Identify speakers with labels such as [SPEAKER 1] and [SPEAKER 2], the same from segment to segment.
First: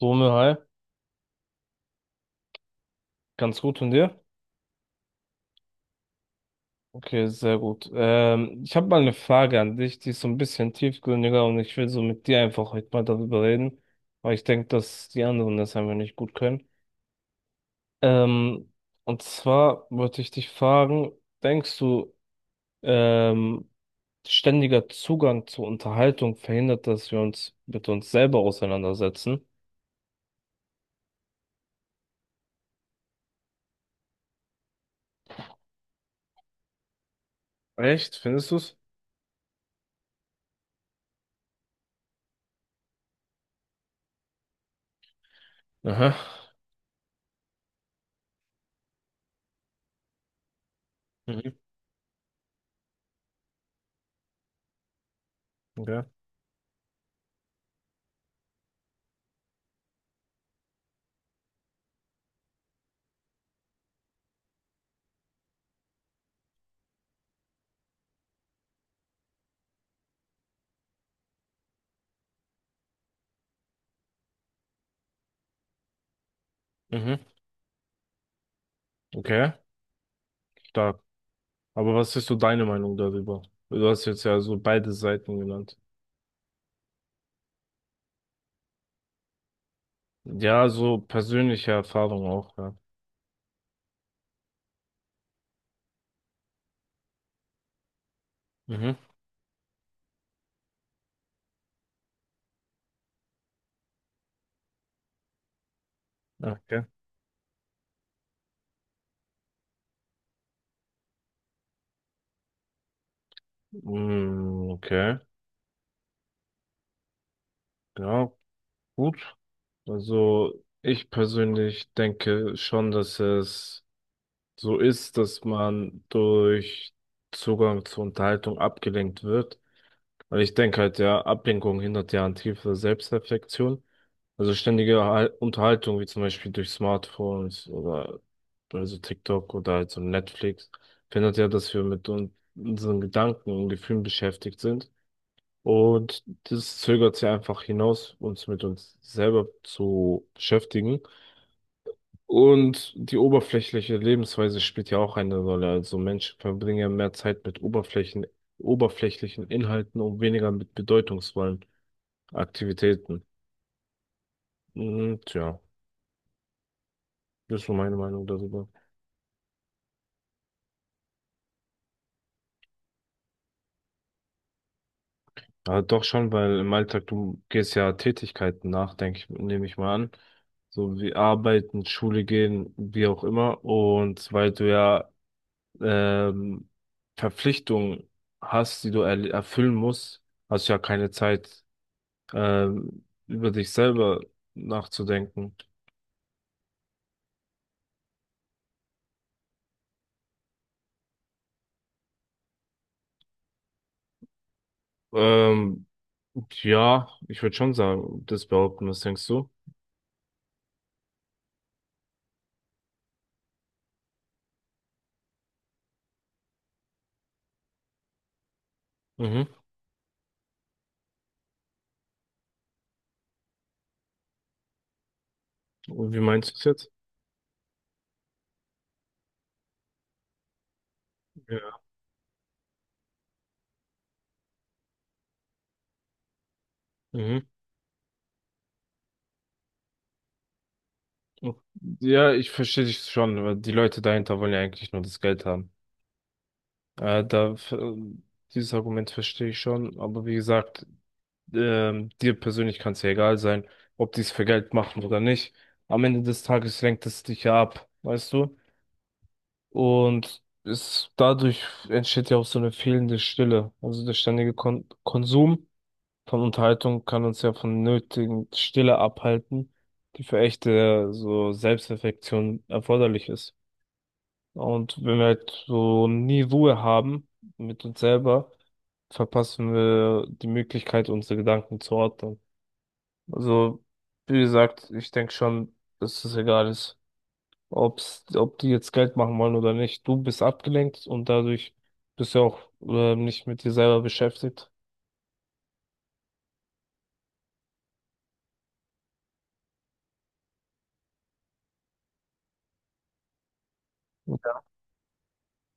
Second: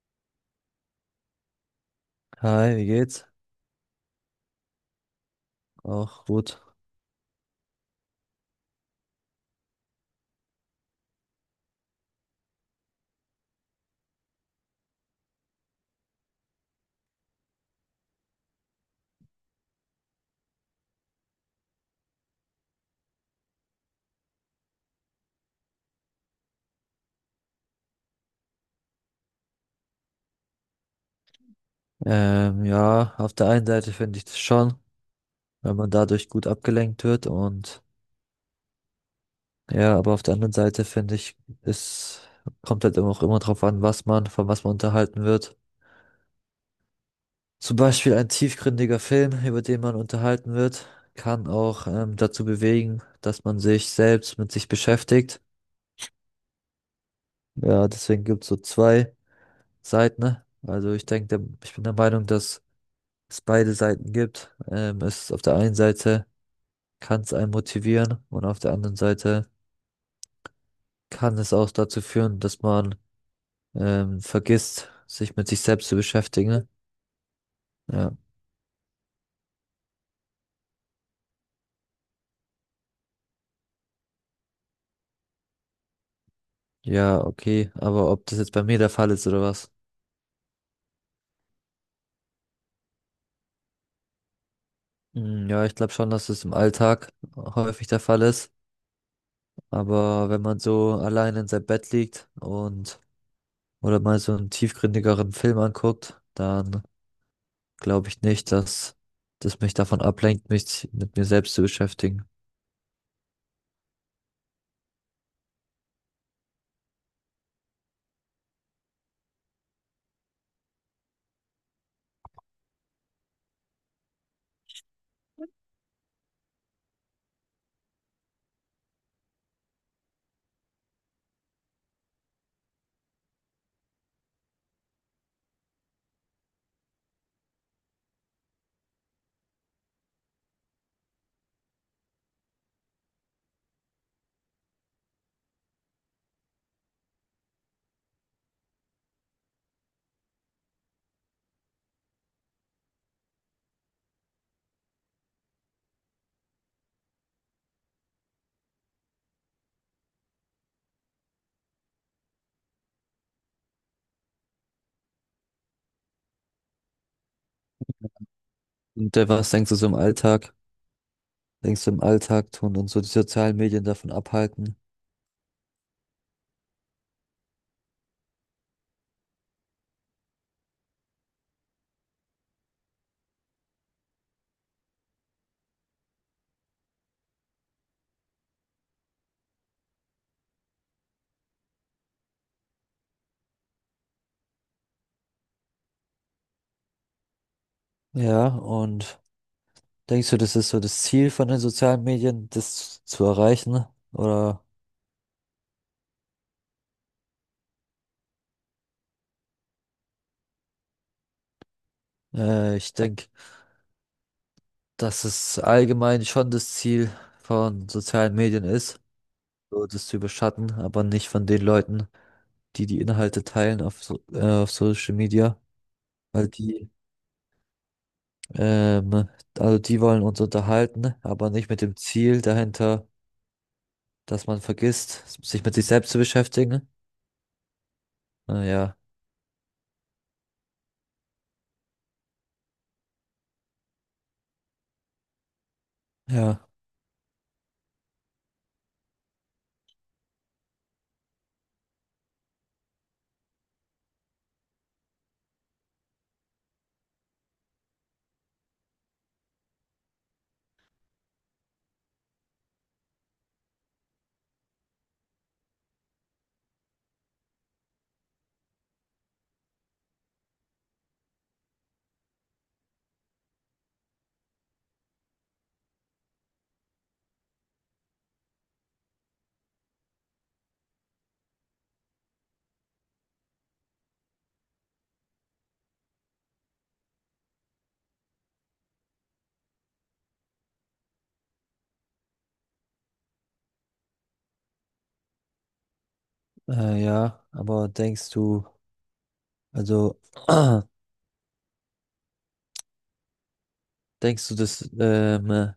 [SPEAKER 1] Dome, hi.
[SPEAKER 2] Hi, wie geht's?
[SPEAKER 1] Ganz gut und dir?
[SPEAKER 2] Auch gut.
[SPEAKER 1] Okay, sehr gut. Ich habe mal eine Frage an dich, die ist so ein bisschen tiefgründiger und ich will so mit dir einfach heute mal darüber reden, weil ich denke, dass die anderen das einfach nicht gut können. Ähm, und zwar wollte ich dich fragen, denkst du, ähm, ständiger Zugang zur Unterhaltung verhindert, dass wir uns mit uns selber auseinandersetzen?
[SPEAKER 2] Ja, auf der einen Seite finde ich das schon, wenn man dadurch gut abgelenkt wird, und
[SPEAKER 1] Echt? Findest du's?
[SPEAKER 2] ja, aber auf der anderen Seite finde ich, es kommt halt immer auch immer drauf an, was man, von was man unterhalten wird.
[SPEAKER 1] Aha.
[SPEAKER 2] Zum Beispiel ein tiefgründiger Film, über den man unterhalten wird, kann
[SPEAKER 1] Mhm.
[SPEAKER 2] auch dazu bewegen, dass man sich selbst mit sich beschäftigt.
[SPEAKER 1] Okay.
[SPEAKER 2] Ja, deswegen gibt's so zwei Seiten, ne? Also ich denke, ich bin der Meinung, dass es beide Seiten gibt. Es ist, auf der einen Seite kann es einen motivieren, und auf der anderen Seite kann es auch dazu führen, dass man vergisst, sich mit sich selbst zu beschäftigen.
[SPEAKER 1] Mhm.
[SPEAKER 2] Ja,
[SPEAKER 1] Okay. Stark. Aber was ist so deine Meinung darüber? Du hast jetzt ja so beide Seiten genannt.
[SPEAKER 2] ja, okay, aber ob das jetzt bei mir der Fall ist oder was?
[SPEAKER 1] Ja, so persönliche Erfahrung auch, ja.
[SPEAKER 2] Hm, ja, ich glaube schon, dass es im Alltag häufig der Fall ist,
[SPEAKER 1] Mhm.
[SPEAKER 2] aber wenn man so allein in seinem Bett liegt und oder mal so einen tiefgründigeren Film anguckt,
[SPEAKER 1] Okay.
[SPEAKER 2] dann glaube ich nicht, dass das mich davon ablenkt, mich mit mir selbst zu beschäftigen.
[SPEAKER 1] Mm, okay. Ja, gut. Also ich persönlich denke schon, dass es so ist, dass man durch Zugang zur Unterhaltung abgelenkt wird. Weil ich denke halt, ja, Ablenkung hindert ja an tiefer Selbstreflexion. Also ständige Unterhaltung, wie zum Beispiel durch Smartphones oder also TikTok oder halt so Netflix, verhindert ja, dass wir mit un unseren Gedanken und Gefühlen beschäftigt sind. Und das zögert sie einfach hinaus, uns mit uns selber zu beschäftigen. Und die oberflächliche Lebensweise spielt ja auch eine Rolle. Also Menschen verbringen ja mehr Zeit mit oberflächlichen Inhalten und weniger mit bedeutungsvollen Aktivitäten. Und ja, das ist so meine Meinung darüber.
[SPEAKER 2] Und was denkst du so im Alltag? Denkst du, im Alltag tun und so die sozialen Medien davon abhalten?
[SPEAKER 1] Ja, doch schon, weil im Alltag, du gehst ja Tätigkeiten nach, denke ich, nehme ich mal an. So wie arbeiten, Schule gehen, wie auch immer. Und weil du ja ähm, Verpflichtungen hast, die du erfüllen musst, hast du ja keine Zeit, über dich selber nachzudenken.
[SPEAKER 2] Ja, und denkst du, das ist so das Ziel von den sozialen Medien, das zu erreichen? Oder
[SPEAKER 1] Ähm, ja, ich würde schon sagen, das behaupten, was denkst du?
[SPEAKER 2] ich denke, dass es allgemein schon das Ziel von sozialen Medien ist,
[SPEAKER 1] Mhm.
[SPEAKER 2] so das zu überschatten, aber nicht von den Leuten, die die Inhalte teilen auf, so, auf Social Media,
[SPEAKER 1] Und wie
[SPEAKER 2] weil
[SPEAKER 1] meinst du es jetzt?
[SPEAKER 2] die, ähm, also die wollen uns unterhalten, aber nicht
[SPEAKER 1] Ja.
[SPEAKER 2] mit dem Ziel dahinter, dass man vergisst, sich mit sich selbst zu beschäftigen.
[SPEAKER 1] Mhm.
[SPEAKER 2] Naja.
[SPEAKER 1] Ja, ich verstehe dich schon, weil die Leute dahinter wollen ja eigentlich nur das Geld haben.
[SPEAKER 2] Ja,
[SPEAKER 1] Äh, da, f- äh, Dieses Argument verstehe ich schon, aber wie gesagt, dir persönlich kann es ja egal sein, ob die es für Geld machen oder nicht. Am Ende des Tages lenkt es dich ja ab, weißt du? Und es, dadurch entsteht ja auch so eine fehlende Stille. Also der ständige Konsum von Unterhaltung kann uns ja von nötigen Stille abhalten, die für echte so Selbstreflexion erforderlich ist. Und wenn wir halt so nie Ruhe haben mit uns selber, verpassen wir die Möglichkeit, unsere Gedanken zu ordnen. Also, wie gesagt, ich denke schon, dass es egal ist, ob die jetzt Geld machen wollen oder nicht. Du bist abgelenkt und dadurch bist du auch nicht mit dir selber beschäftigt.
[SPEAKER 2] ja, aber denkst du, also denkst du, das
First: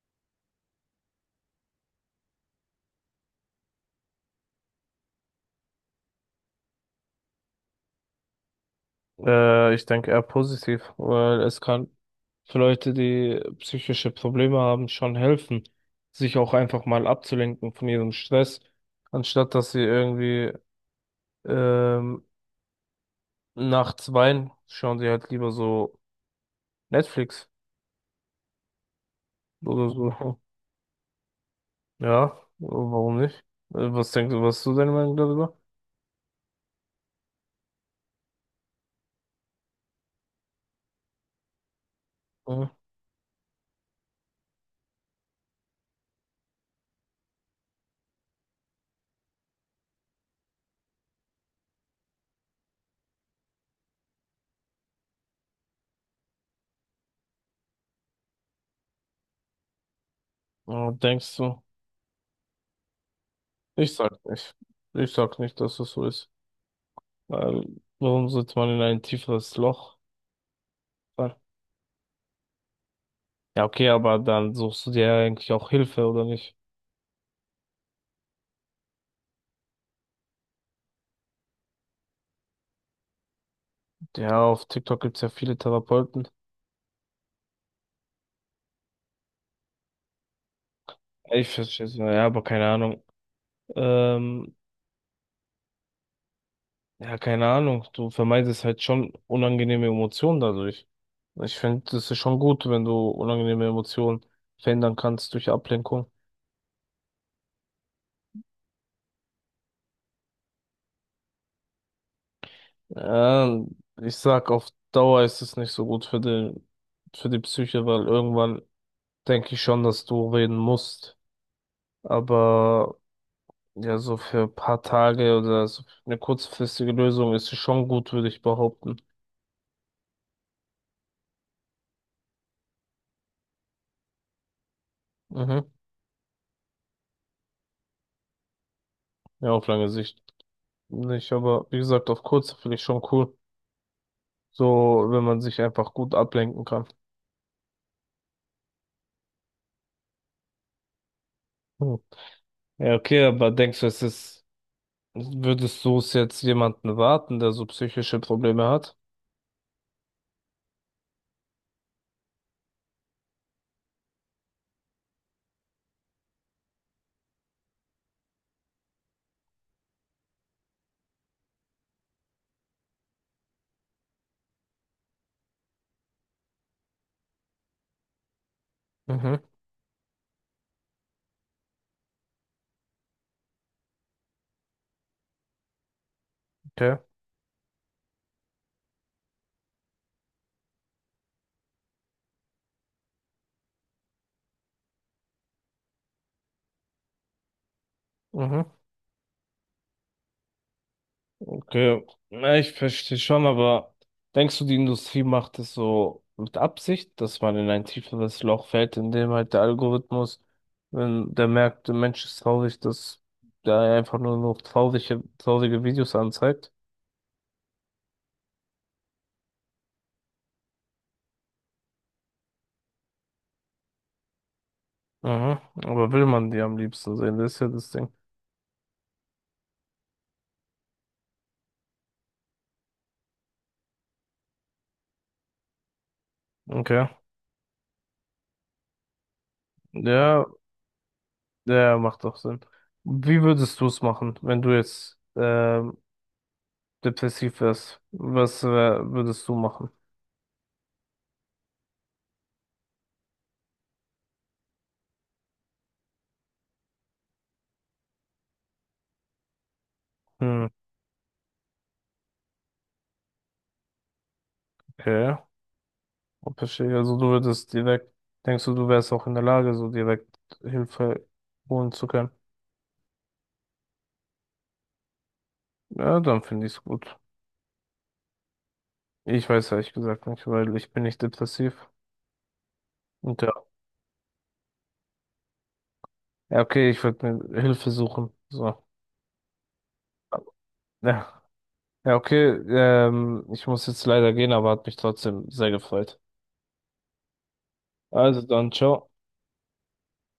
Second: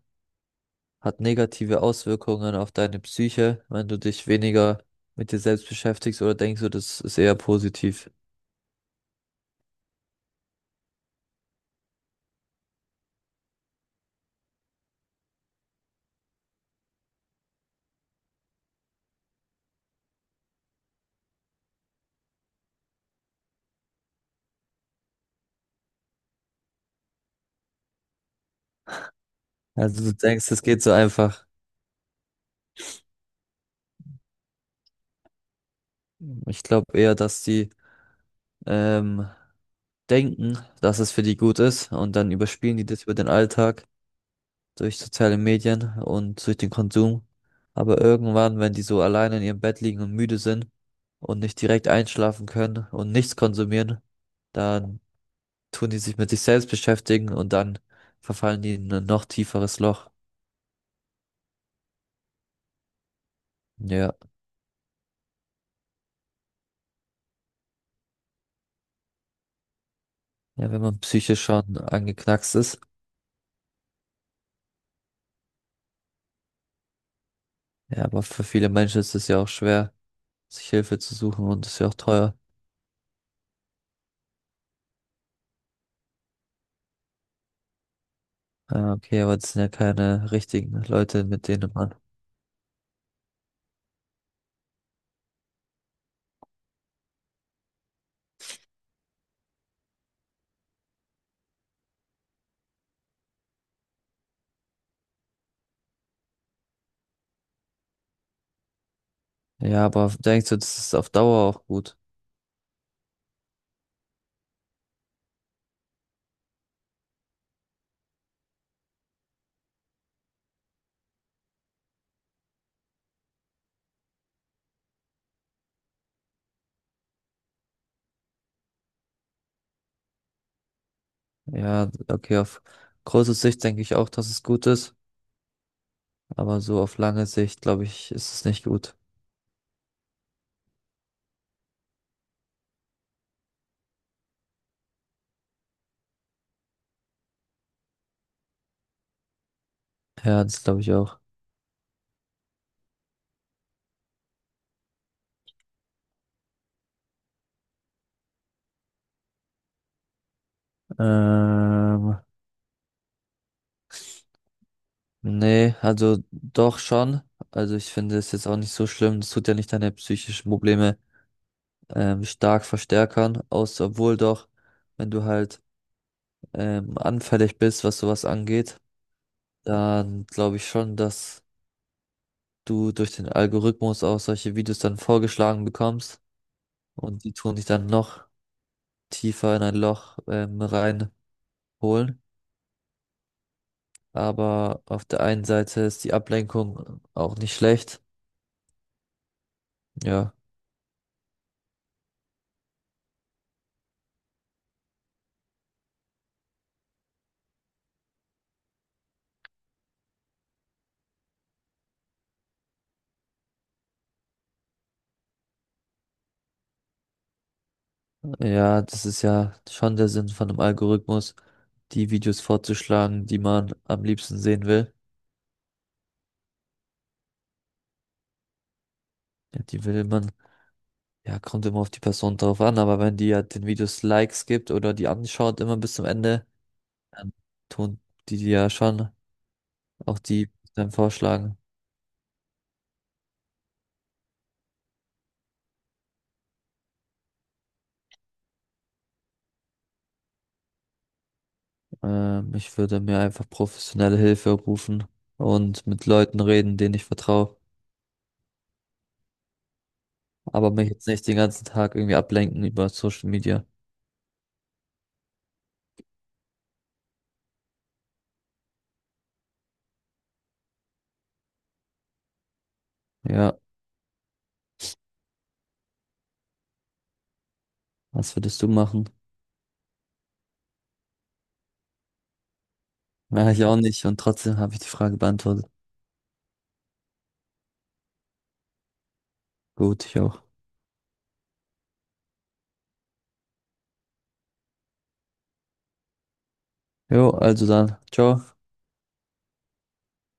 [SPEAKER 2] hat negative Auswirkungen auf deine Psyche, wenn du dich weniger mit dir selbst beschäftigst, oder denkst du, das ist eher positiv?
[SPEAKER 1] Ich denke eher positiv, weil es kann für Leute, die psychische Probleme haben, schon helfen, sich auch einfach mal abzulenken von ihrem Stress, anstatt dass sie irgendwie ähm, nachts weinen, schauen sie halt lieber so Netflix oder
[SPEAKER 2] Also du
[SPEAKER 1] so.
[SPEAKER 2] denkst, das geht so einfach.
[SPEAKER 1] Ja, warum nicht? Was denkst du, was ist so deine Meinung darüber?
[SPEAKER 2] Ich glaube eher, dass die ähm, denken, dass es für die gut ist, und dann
[SPEAKER 1] Mhm.
[SPEAKER 2] überspielen die das über den Alltag, durch soziale Medien und durch den Konsum. Aber irgendwann, wenn die so alleine in ihrem Bett liegen und müde sind und nicht direkt einschlafen können und nichts konsumieren, dann tun die sich mit sich selbst beschäftigen, und dann verfallen die in ein noch tieferes Loch.
[SPEAKER 1] Ja, denkst du? Ich
[SPEAKER 2] Ja,
[SPEAKER 1] sag nicht. Ich sag nicht, dass das so ist. Weil, warum sollte man in ein tieferes Loch
[SPEAKER 2] ja, wenn man
[SPEAKER 1] fallen?
[SPEAKER 2] psychisch schon angeknackst ist.
[SPEAKER 1] Ja, okay, aber dann suchst du dir ja eigentlich auch Hilfe, oder nicht?
[SPEAKER 2] Ja, aber für viele Menschen ist es ja auch schwer, sich Hilfe zu suchen, und ist ja auch teuer.
[SPEAKER 1] Ja, auf TikTok gibt's ja viele Therapeuten.
[SPEAKER 2] Ah, okay, aber das sind ja keine richtigen Leute, mit
[SPEAKER 1] Ich
[SPEAKER 2] denen
[SPEAKER 1] verstehe es,
[SPEAKER 2] man.
[SPEAKER 1] ja, aber keine Ahnung. Ähm, ja, keine Ahnung. Du vermeidest halt schon unangenehme Emotionen dadurch. Ich finde, das ist schon gut, wenn du unangenehme Emotionen verändern kannst durch Ablenkung.
[SPEAKER 2] Ja, aber denkst du, das ist auf Dauer auch gut?
[SPEAKER 1] Ähm, Ich sag, auf Dauer ist es nicht so gut für für die Psyche, weil irgendwann denke ich schon, dass du reden musst. Aber ja, so für ein paar Tage oder so eine kurzfristige Lösung ist sie schon gut, würde ich behaupten.
[SPEAKER 2] Ja, okay, auf große Sicht denke ich auch, dass es gut ist,
[SPEAKER 1] Mhm.
[SPEAKER 2] aber so auf lange Sicht, glaube ich, ist es nicht gut.
[SPEAKER 1] Ja, auf lange Sicht nicht, aber wie gesagt, auf kurz finde ich schon cool. So, wenn man sich einfach gut ablenken kann.
[SPEAKER 2] Ja, das glaube ich auch.
[SPEAKER 1] Hm. Ja, okay, aber denkst du, würdest du es jetzt jemanden warten, der so psychische Probleme hat?
[SPEAKER 2] Ähm, Nee, also doch schon. Also ich finde es jetzt auch nicht so schlimm. Das tut ja nicht deine psychischen Probleme stark verstärkern, außer obwohl doch, wenn du halt anfällig bist, was sowas angeht,
[SPEAKER 1] Mhm.
[SPEAKER 2] dann glaube ich schon, dass du durch den Algorithmus auch solche Videos dann vorgeschlagen bekommst,
[SPEAKER 1] Okay.
[SPEAKER 2] und die tun dich dann noch tiefer in ein Loch reinholen. Aber auf der einen Seite ist die Ablenkung auch nicht schlecht.
[SPEAKER 1] Mhm.
[SPEAKER 2] Ja,
[SPEAKER 1] Okay, na, ich verstehe schon, aber denkst du, die Industrie macht es so mit Absicht, dass man in ein tieferes Loch fällt, in dem halt der Algorithmus, wenn der merkt, der Mensch ist traurig, dass der einfach nur noch traurige Videos anzeigt?
[SPEAKER 2] ja, das ist ja schon der Sinn von einem Algorithmus, die Videos vorzuschlagen, die man am liebsten sehen will.
[SPEAKER 1] Mhm. Aber will man die am liebsten sehen? Das ist ja das Ding.
[SPEAKER 2] Ja, die will man, ja, kommt immer auf die Person drauf an, aber wenn die ja den Videos Likes gibt oder die anschaut immer bis zum Ende,
[SPEAKER 1] Okay.
[SPEAKER 2] dann tun die dir ja schon auch
[SPEAKER 1] Ja,
[SPEAKER 2] die dann vorschlagen.
[SPEAKER 1] ja, macht doch Sinn. Wie würdest du es machen, wenn du jetzt depressiv wärst? Was würdest du machen?
[SPEAKER 2] Ich würde mir einfach professionelle Hilfe rufen und mit Leuten reden, denen ich vertraue.
[SPEAKER 1] Hm,
[SPEAKER 2] Aber mich jetzt nicht den ganzen Tag irgendwie ablenken über Social Media.
[SPEAKER 1] okay. Oh, verstehe, also du würdest denkst du, du wärst auch in der Lage, so direkt Hilfe holen zu können?
[SPEAKER 2] Ja,
[SPEAKER 1] Ja, dann finde ich es gut.
[SPEAKER 2] was würdest du machen?
[SPEAKER 1] Ich weiß ehrlich gesagt nicht, weil ich bin nicht depressiv. Und ja,
[SPEAKER 2] Ja, ich auch nicht. Und trotzdem habe ich die Frage beantwortet.
[SPEAKER 1] ja, okay, ich würde mir Hilfe suchen. So.
[SPEAKER 2] Gut, ich auch.
[SPEAKER 1] Ja, ja, okay, ich muss jetzt leider gehen, aber hat mich trotzdem sehr gefreut.
[SPEAKER 2] Jo, also dann.
[SPEAKER 1] Also
[SPEAKER 2] Ciao.
[SPEAKER 1] dann, ciao.